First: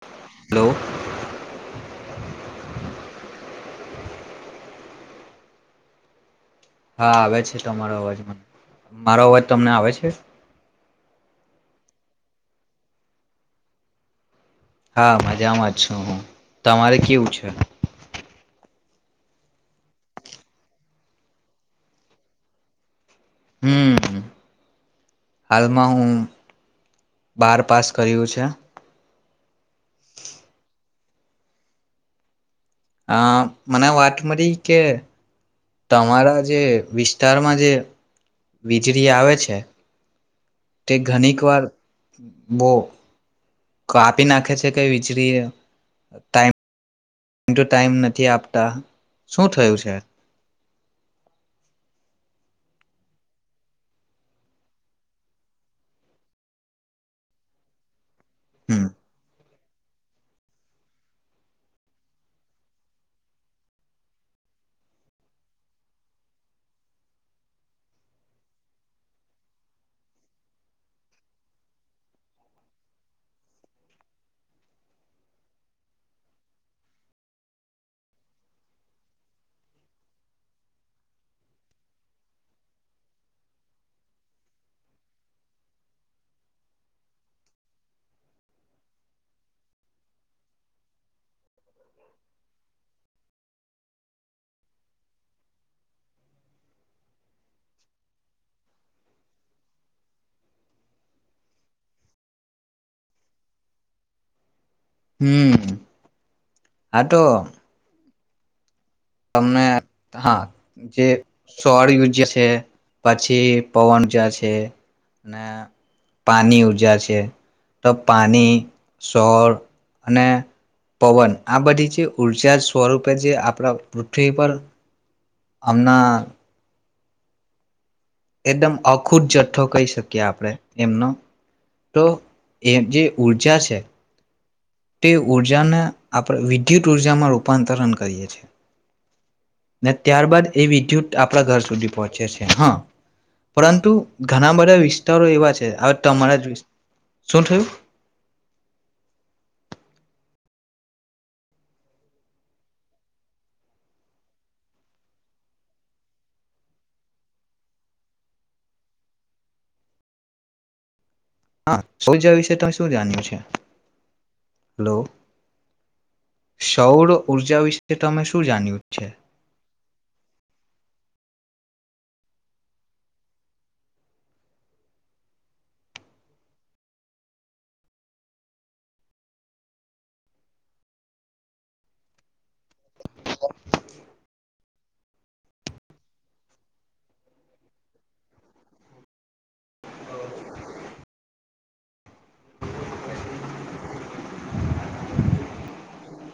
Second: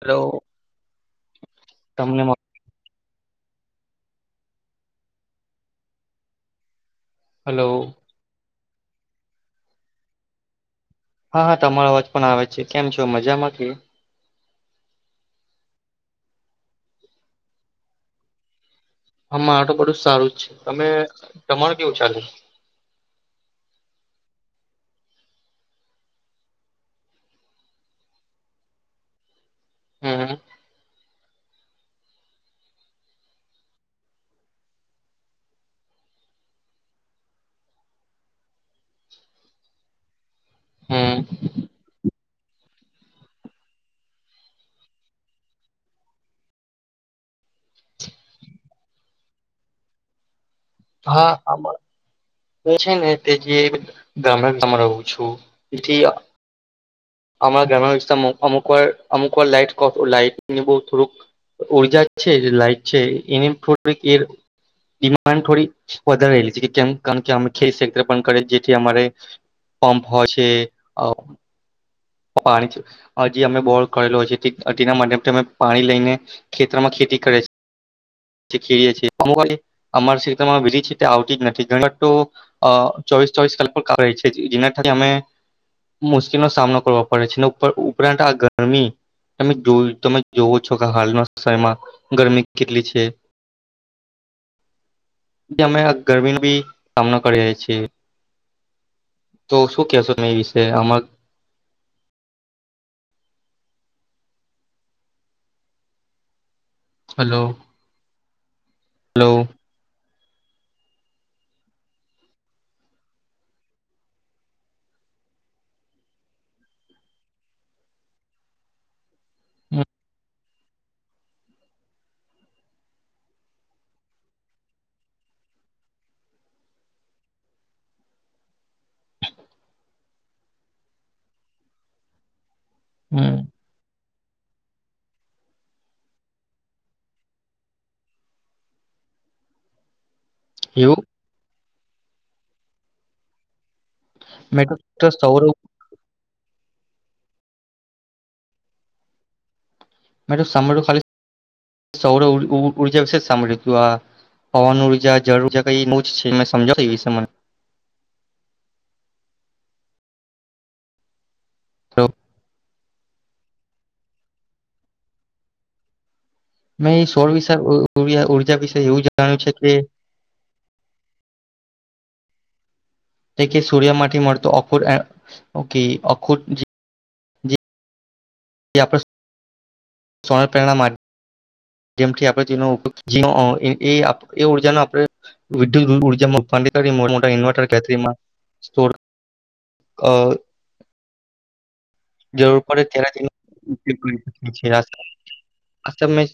Hello તમને હા આવે છે હલો તમારા અવાજમાં મારો અવાજ તમને આવે છે હા હા તમારા વચપ પણ આવે છે કેમ છો મજામાં ક હા મજામાં જ છું હું તમારે કેવું છે હા માર તો બધું સારું જ છે તમે તમારું કેવું ચાલે હમ હાલમાં હું બાર પાસ કર્યું છે હમ આ મને વાત મળી કે તમારા જે વિસ્તારમાં જે વીજળી આવે છે તે હમ ઘણીક વાર બો આપાપી નાખે છે કેઈ વીજળી ટાઈમ ટાઈમ ટુ ટાઈમ નથી આપતા શું થયું છે હા આમાં એ છે ને તે જે ગામડા ગામ રહું છું તેથી અમાણા ઘણા વિસ્માં અમુક હમ વાર અમુક વાર લાઈટ લાઈટની બ થોડક ઉર્જા છે લાઈટ છે એની થોડીક એ ડિમાન્ડ થોડી વધારેલી છે કારણ કે અ ખેક પણ કરે જેથી અમારે પં્પ હોય છે પાણી હજી અ બો કરેલો હોય તેના માધ્યમથી અમે પાણી લઈને ખેતરમાં ખેતી કરે છીએ આવતી જ નથી ચોવીસ ચોવીસ કલાક છે જેના અમે મુશ્કેલીનો સામનો ઉપરાંત આ ગરમી ત તમે જોવો છો કે હાલના સમયમાં ગરમી કેટલી છે જે અમે ગરમીનો બી સામનો કરી રહ્યા છીએ તો શું કેશો ત એ વિશે આમાં હમ હ તો હલો હલો તમને હા જે સ્ોળ ર્જા છે પછી પવન ઉર્જા છે પાની ઉર્જા છે તો પાણી સોળ અને પવન આ બધી જે ઉઊર્જા સ્વરૂપે જે આપણા પૃથ્વી પર અમના એકદમ અખુટ જથ્થો કહી શકીએ આપણે એમનો તો એ જે હમ ઉઊર્જા છે તે ઉર્જાને આપણે વિદ્યુત ઉર્જામાં રૂપાંતરણ કરીએ છ છેએ ત્યારબાદ એ એવું વિદ્યુત આપણા ઘર સુધી પહોચ છે હા પરંતુ ઘણા મેં બધા તો વિસ્તારો સૌરવ એવા છે હવે તમારા જ શું થયું મેં તો સાંભળ્યું ખાલી સૌર ઉર્જા વિશે સાંભળ્યું હતું આ પવન ઉર્જા જળ ઉર્જા ક બ જ છે મે સમજાવ એ વિશે મને હા તો શો જ વિશે તમે શું જાણ્યું છે હલો મેં સૌર સોળ વિષ ઉર્જા ઉર્ વિશે તમે શું ઉર્જા જાણ્યું વિશે એવું જાણ્યું છે કે જે કે સૂર્ય માટેથી મળતો અખુર ઓકે અખુ ્યમથી આપણે તેનો ઉપયોગ જ એ એ ઉર્જા ન આપણે વિદ્યુત ઉર્જામાં કરી મોટા મોટા ઇન્વર્ટર કેતરીમાં જરૂર પડે ત્યારે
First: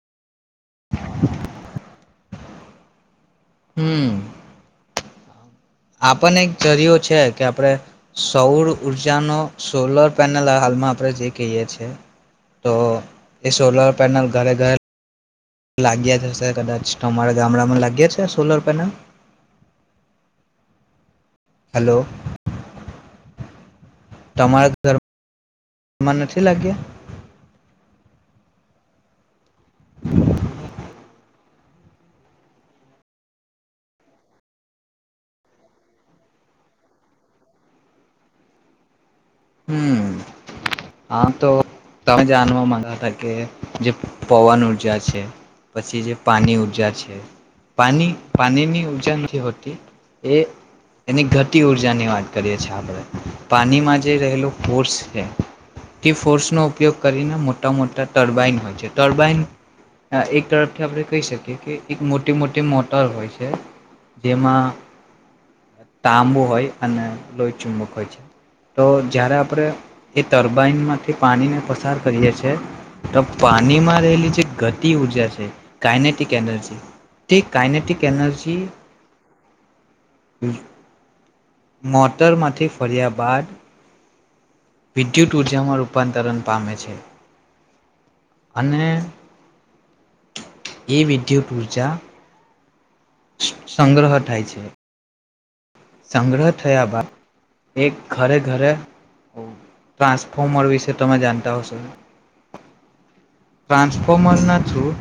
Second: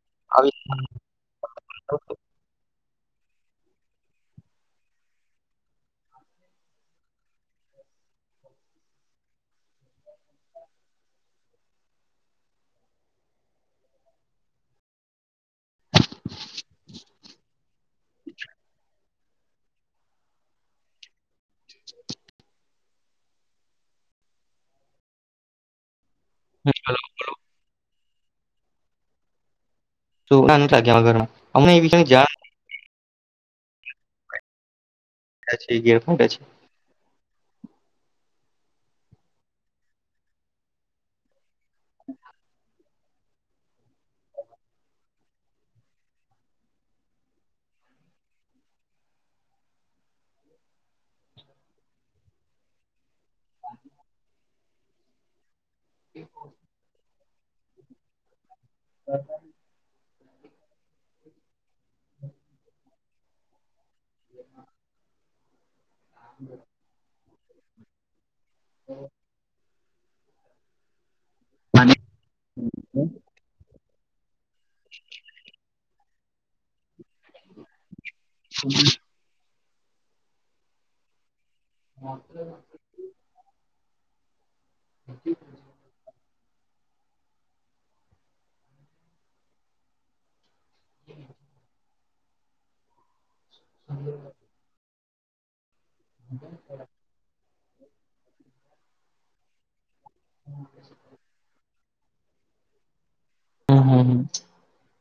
આવી આપને એક જરિયો છે કે આપણે સૌર ઉઊર્જાનો સોલર પેનલ હાલમાં આપણે જે કહીએ છે તો એ સોલર પેનલ ઘરે ઘરે લાગ્યા જ હશે કદાચ તમારા ગામડામાં લાગ્યા છે સોલર પેનલ હલો તમારા ઘર મને નથી નથી લાગ્યા લાગે ઘરમાં અમને એવીષ જા ગરખા છે હમ હા તો તમે જાણવા મગાવ કારણ કે જે પવન ઊર્જા છે, પછી જે પાણી ઊર્જા છે પાની પાણીની ઉર્જા નથી હોતી એ એની ઘટી ઊર્જાની વાત કરીએ છીએ આપણે. પાણી મા જે રહેલો કોર્સ છે. ટીપ ફોર્સનો ઉપયોગ કરીને મોટા મોટા ટર્બાઈન હોય. ટરબાાઈન એક તરફથી આપણે કહી શકીએ કે એક મોટી મોટી મોટર હોય છે, જેમાં તાંબુ હોય અને લોય ચુંબક હોય છે. તો જય્યારે આપણે એ તર્બાાઈન માંથી પાણીને પસાર કરીએ છીએ, તો પાણીમાં રહેલી જે ગતિ ઉર્જા છે, કાયનેટિક એનર્જી, તે કાયનેટિક કેૅનર્જી [inaudible] મોટર માંથી ફર્યા બાદ વિદ્યુત ઉર્જામાં રૂપાંતરણ પામે છે. અને એ વિડ્યુ ઉર્જા સંગ્રહ થઠાય છે. સંગ્રહ થઠયા બા એક ઘરે ઘરે ટ્રાન્સફોર્મર વિશે તમે જાણતા હશો. [inaudible] હમ હમ ટ્રાન્સફોર્મરના થ્ર [inaudible]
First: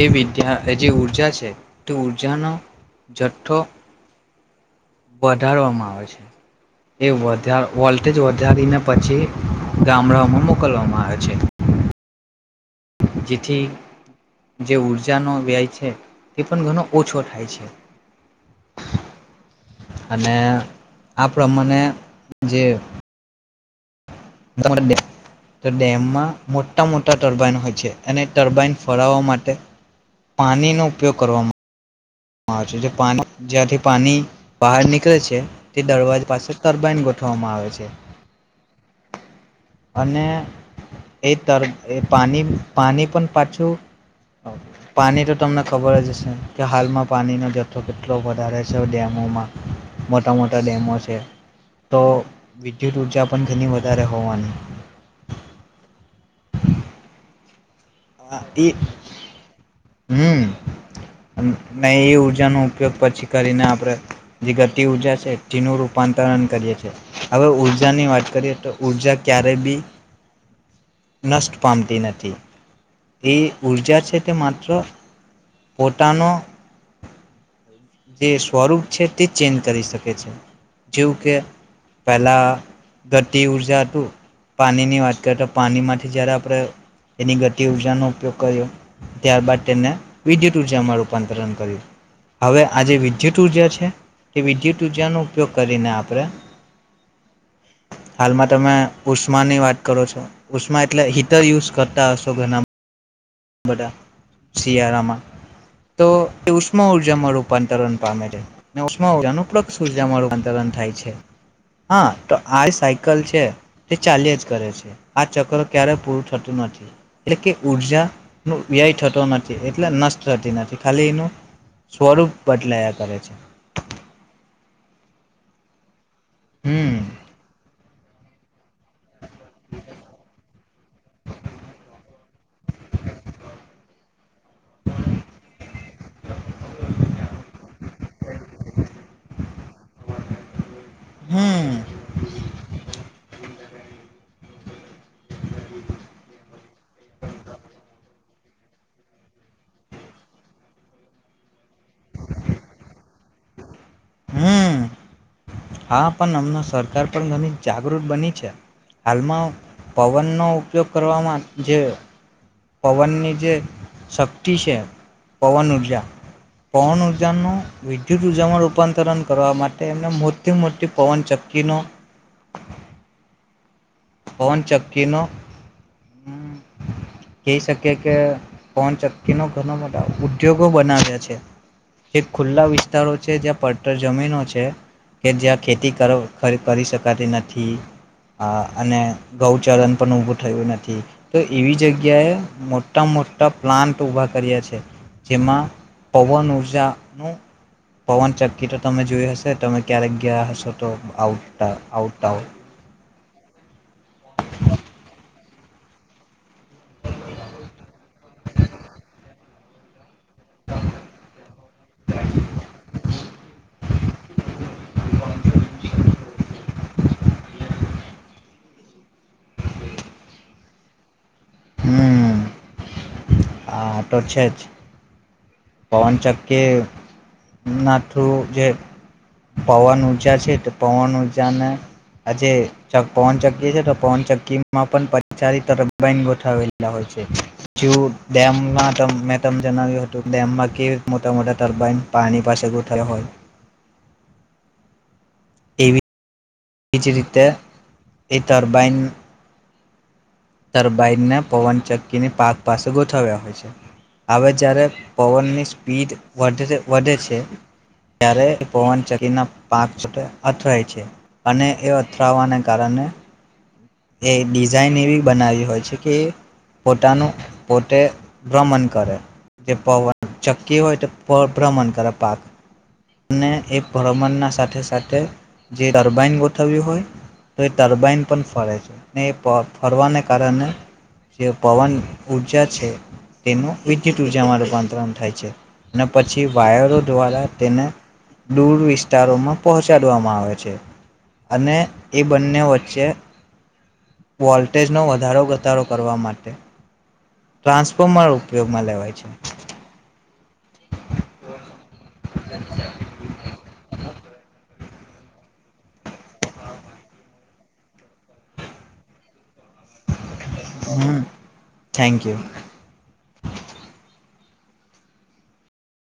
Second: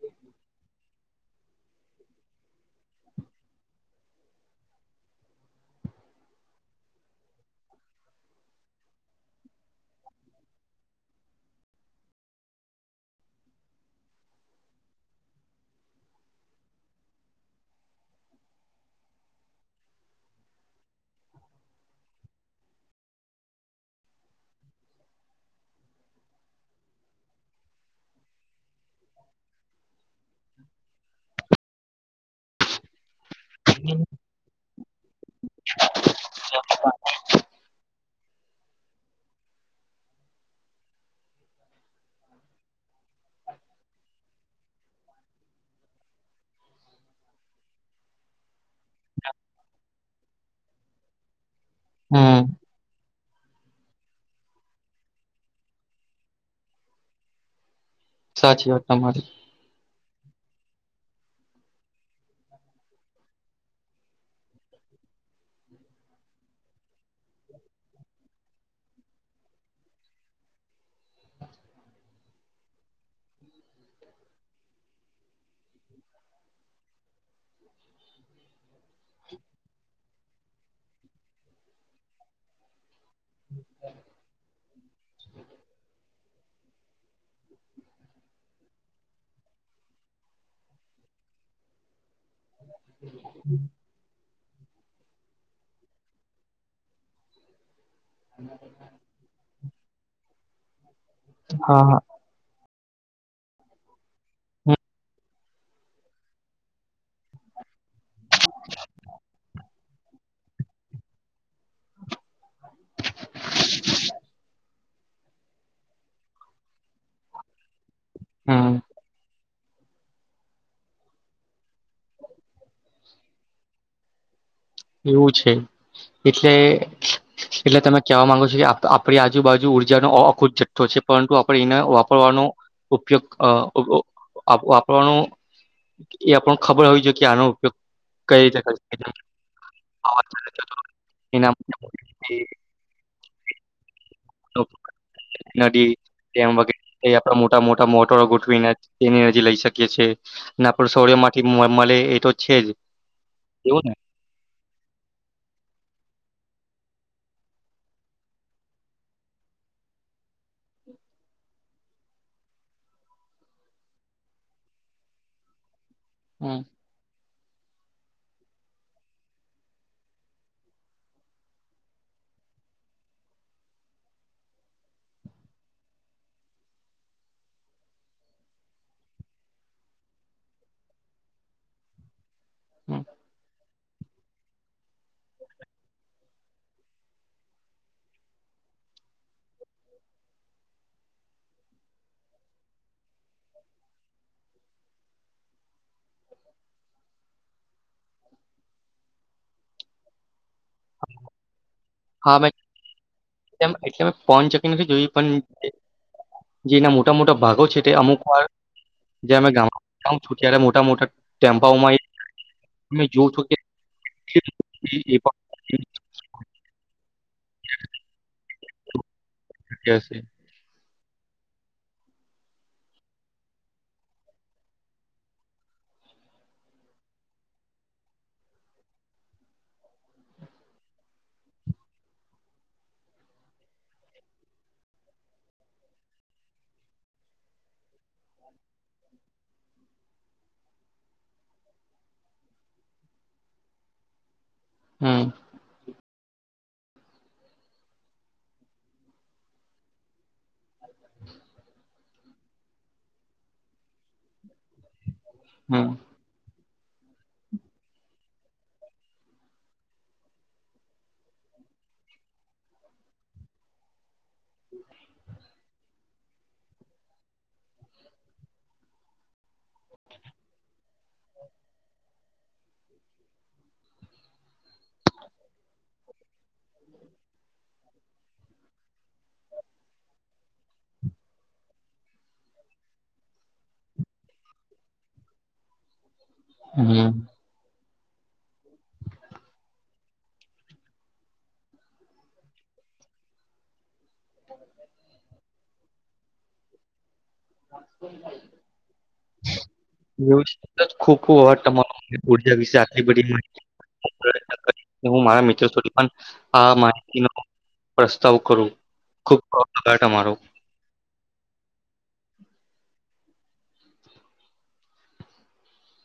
એ વિદ્યા જે ઊર્જા છે તે ઊર્જાનો જઠ્ઠો વધારવામાં આવે છે, એ વોલ્ટેજ વધારીને પછી, ગામડાઓમાં મોકલવામાં આવે છે. જેથી જે ઊર્જાનો વ્યય છે, તે પણ ઘણો ઓછો થાય છે. અને આ પ્રમાણે જે તો ડેમમાં મોટા મોટા ટર્બાઈન હોય છે અને ટર્બાઈન ફળવવા માટે, પાણીનો ઉપયોગ કરવાવામાં માર્ચ જ જ્યાંથી પાણી બહાર નીકળે છે તે દરવાજા પાસે ટર્બાાઈન ગોઠવામાં આવે છે અને એ ત એ પાણી પાણી પણ પાછું પાણી તો તમને ખબર જ હશે કે હાલમાં પાણીનો જથ્થો કેટલો વધારે છે ડેમોમાં મોટા મોટા ડેમો છે તો હમ વિદ્યુત ઉર્જા પણ ઘની વધારે હોવાની હા એ સાચી વાત તમારી હમ ન એ ઉઊર્જાનો ઉપયોગ પછી કરીને આપણે જે ગતિ ઉઊર્જા છે તેનું રૂપાંતરણ કરીએ છેએ હવે ઉઊર્જાની વાત કરીએ તો ઉઊર્જા ક્યારેય બી નષ્ટ પામતી નથી એ ઉઊર્જાર છે મત્ર પોટણો જે સ્વરૂપ છે તે ચેન્જ કરી શકે જેવું કે પહેલા ગતિ ઉર્જા હતું પાણીની વાત કરીએ તો પાણીમાંથી જયારે આપણે એની ગતિ ઉર્જાનો ઉપયોગ કર્યો ત્યારબાદ તેને વિદ્યુત ઉઊર્જામાં રૂપાંતરણ કર્યું હવે આજે વિદ્યુત ઉર્જા છે કે વિદ્યુત ઉર્જાનો ઉપયોગ કરીને આપણે હાલમાં તમે ઉષ્મા ની વાત કરો છો ઉષ્મા એટલે હીટ ર યુઝ હા હા કરતા જોગનામ બટા શી હમ આારમાં તો ઉષ્મ ઉર્જામાં રૂપાંતરણ પામે છે ઉષ્મ ઉર્જાનું પ્રક્ષ ઉર્જામાં રૂપાંતરણ થાય છે હા તો આ સાયકલ છે તે ચાલ્ય જ કરે છે આ ચક્ર ક્યારે પૂરું થતું નથી એટલે કે ઉર્જા ન હમ વ્યય થતો નથી એટલે નષ્ટ થતી નથી ખાલી એનું સ્વરૂપ બદલાયા કરે છે એવું છે એટલે હમ એટલે તમે કહેવા માંગુ છ કે આપણી આજુબાજુ ઉઊર્જાનો અખુત જથ્થો છે પરંતુ આપણે એને વાપરવાનો ઉપયોગ વાપરવાનો એ આપણ ખબર હોવી જોઈએ કે આનો ઉપયોગ કઈ રીતે હા એનામ હમ નદી ડેમ વગેરે આપડા મોટા મોટા મોટરો ગોઠવીને તેની નજી લઈ શકીએીએ અને સોર્ય માંથી મળે એ તો છે એવું ને હમ હા પણ અમણા સરકાર પણ ઘણી જાગૃત બની છે હાલમાં પવનનો ઉપયોગ કરવામાં જે પવનની જે શક્તિ છે પવન ઉઊર્જા હમ કો ન ઉજનું વિદ્યુત ઉર્જામાં રૂપાંતરણ કરવા માટે એમને મોટી મોટી પવન ચક્કી ન પવન ચક્કી નો કહી શકીએ કે પવન ચક્કી ન ઘણા બધા ઉદ્યોગો બનાવ્યા છે ખુલ્લા હમ વિસ્તારો છે જ્યાં પ્ટર જમીનો છે કે જ્યાં ખેતી કરી શકાતી નથી આ અને ગૌચરન પણ ઊભું થયું નથી તો એવી જગ્યાએ મોટા મોટા પ્લાન્ટ ઊભા કર્યા છે જેમાં પવન ઉર્જાનું પવન ચક્કી તો તમે જોય હશે કે તમે ક્યારે ગ્યા હશો તો આવઉટ ટ આઉટઉ હા એટલે મેં પહોચકી નથી જોયું પણ જેના મોટા મોટા ભાગો છે તે અમુક વા જે અમે ગ ત્યારે મોટા મોટા ટેમ્પાઓમાં જો છ કે [unintelligible] છે [unintelligible] હમ હા તો છે જ પવનચક્કી ના થ્રુ જે પવન ઉઊર્જા છે તો પવન ઉર્જાને આ જે પવનચક્કી છે તો પવનચક્કીમાં પણ પચ તરફ બન ગોઠવેલા હોય છે. ડેમમાં મેં તમ જણાવ્યું હતું ડેમમાં કેવી મોટા મોટા ટર્બાાઈન પાણી પાસે ગ થયો હોય હમ વિચ રીતે એ ટરબાઈન તરબાઈનને પવન ચક્કીની પાક પાસે ગોઠવ્યા હોય છે હ જ્યારે પવરની હમ સ્પીડ વધતી વધે છે ત્યારે એ પવન ચકીના પાક અથરાાય છે અને એ અથડવાને કારણે એ ડિઝાઇન એવી બનાવી હોય છે પોતાનું પોતે ભ્રમણ કરે જે પવન ચક્કી હોય તો ભ્રમણ કરપક અને એ ભ્રમણના સાથે સાથે જે ટર્બાાઈન ગોઠવ્યું હોય તો એ ટર્બાાઈન પણ ફરે છે. ને એ ફરવાને કારણે જે પવન ઉઊર્જા છે તેનું વિદ્યુત ઉર્જામાં રૂપાંતરણ થાય છે અને પછી વાયરો હમ દ્વારા તેને દૂર વિસ્તારોમાં પહોંચાડવામાં આવે છે અને એ બંને વચ્ચે વોલ્ટેજનોો વધારો ઘટડો કરવા માટે ટ્રાન્સફોર્મર ઉપયોગમાં લેવાય છે. ખુ ખબવા તમારો ઉર્જા વિશે આટલી બધી માહિતી હું મારા મિત્રોધ પણ આ માહિતીનો પ્રસ્તાવ કરું ખુબરો હમ થેન્ક યુ [inaudible]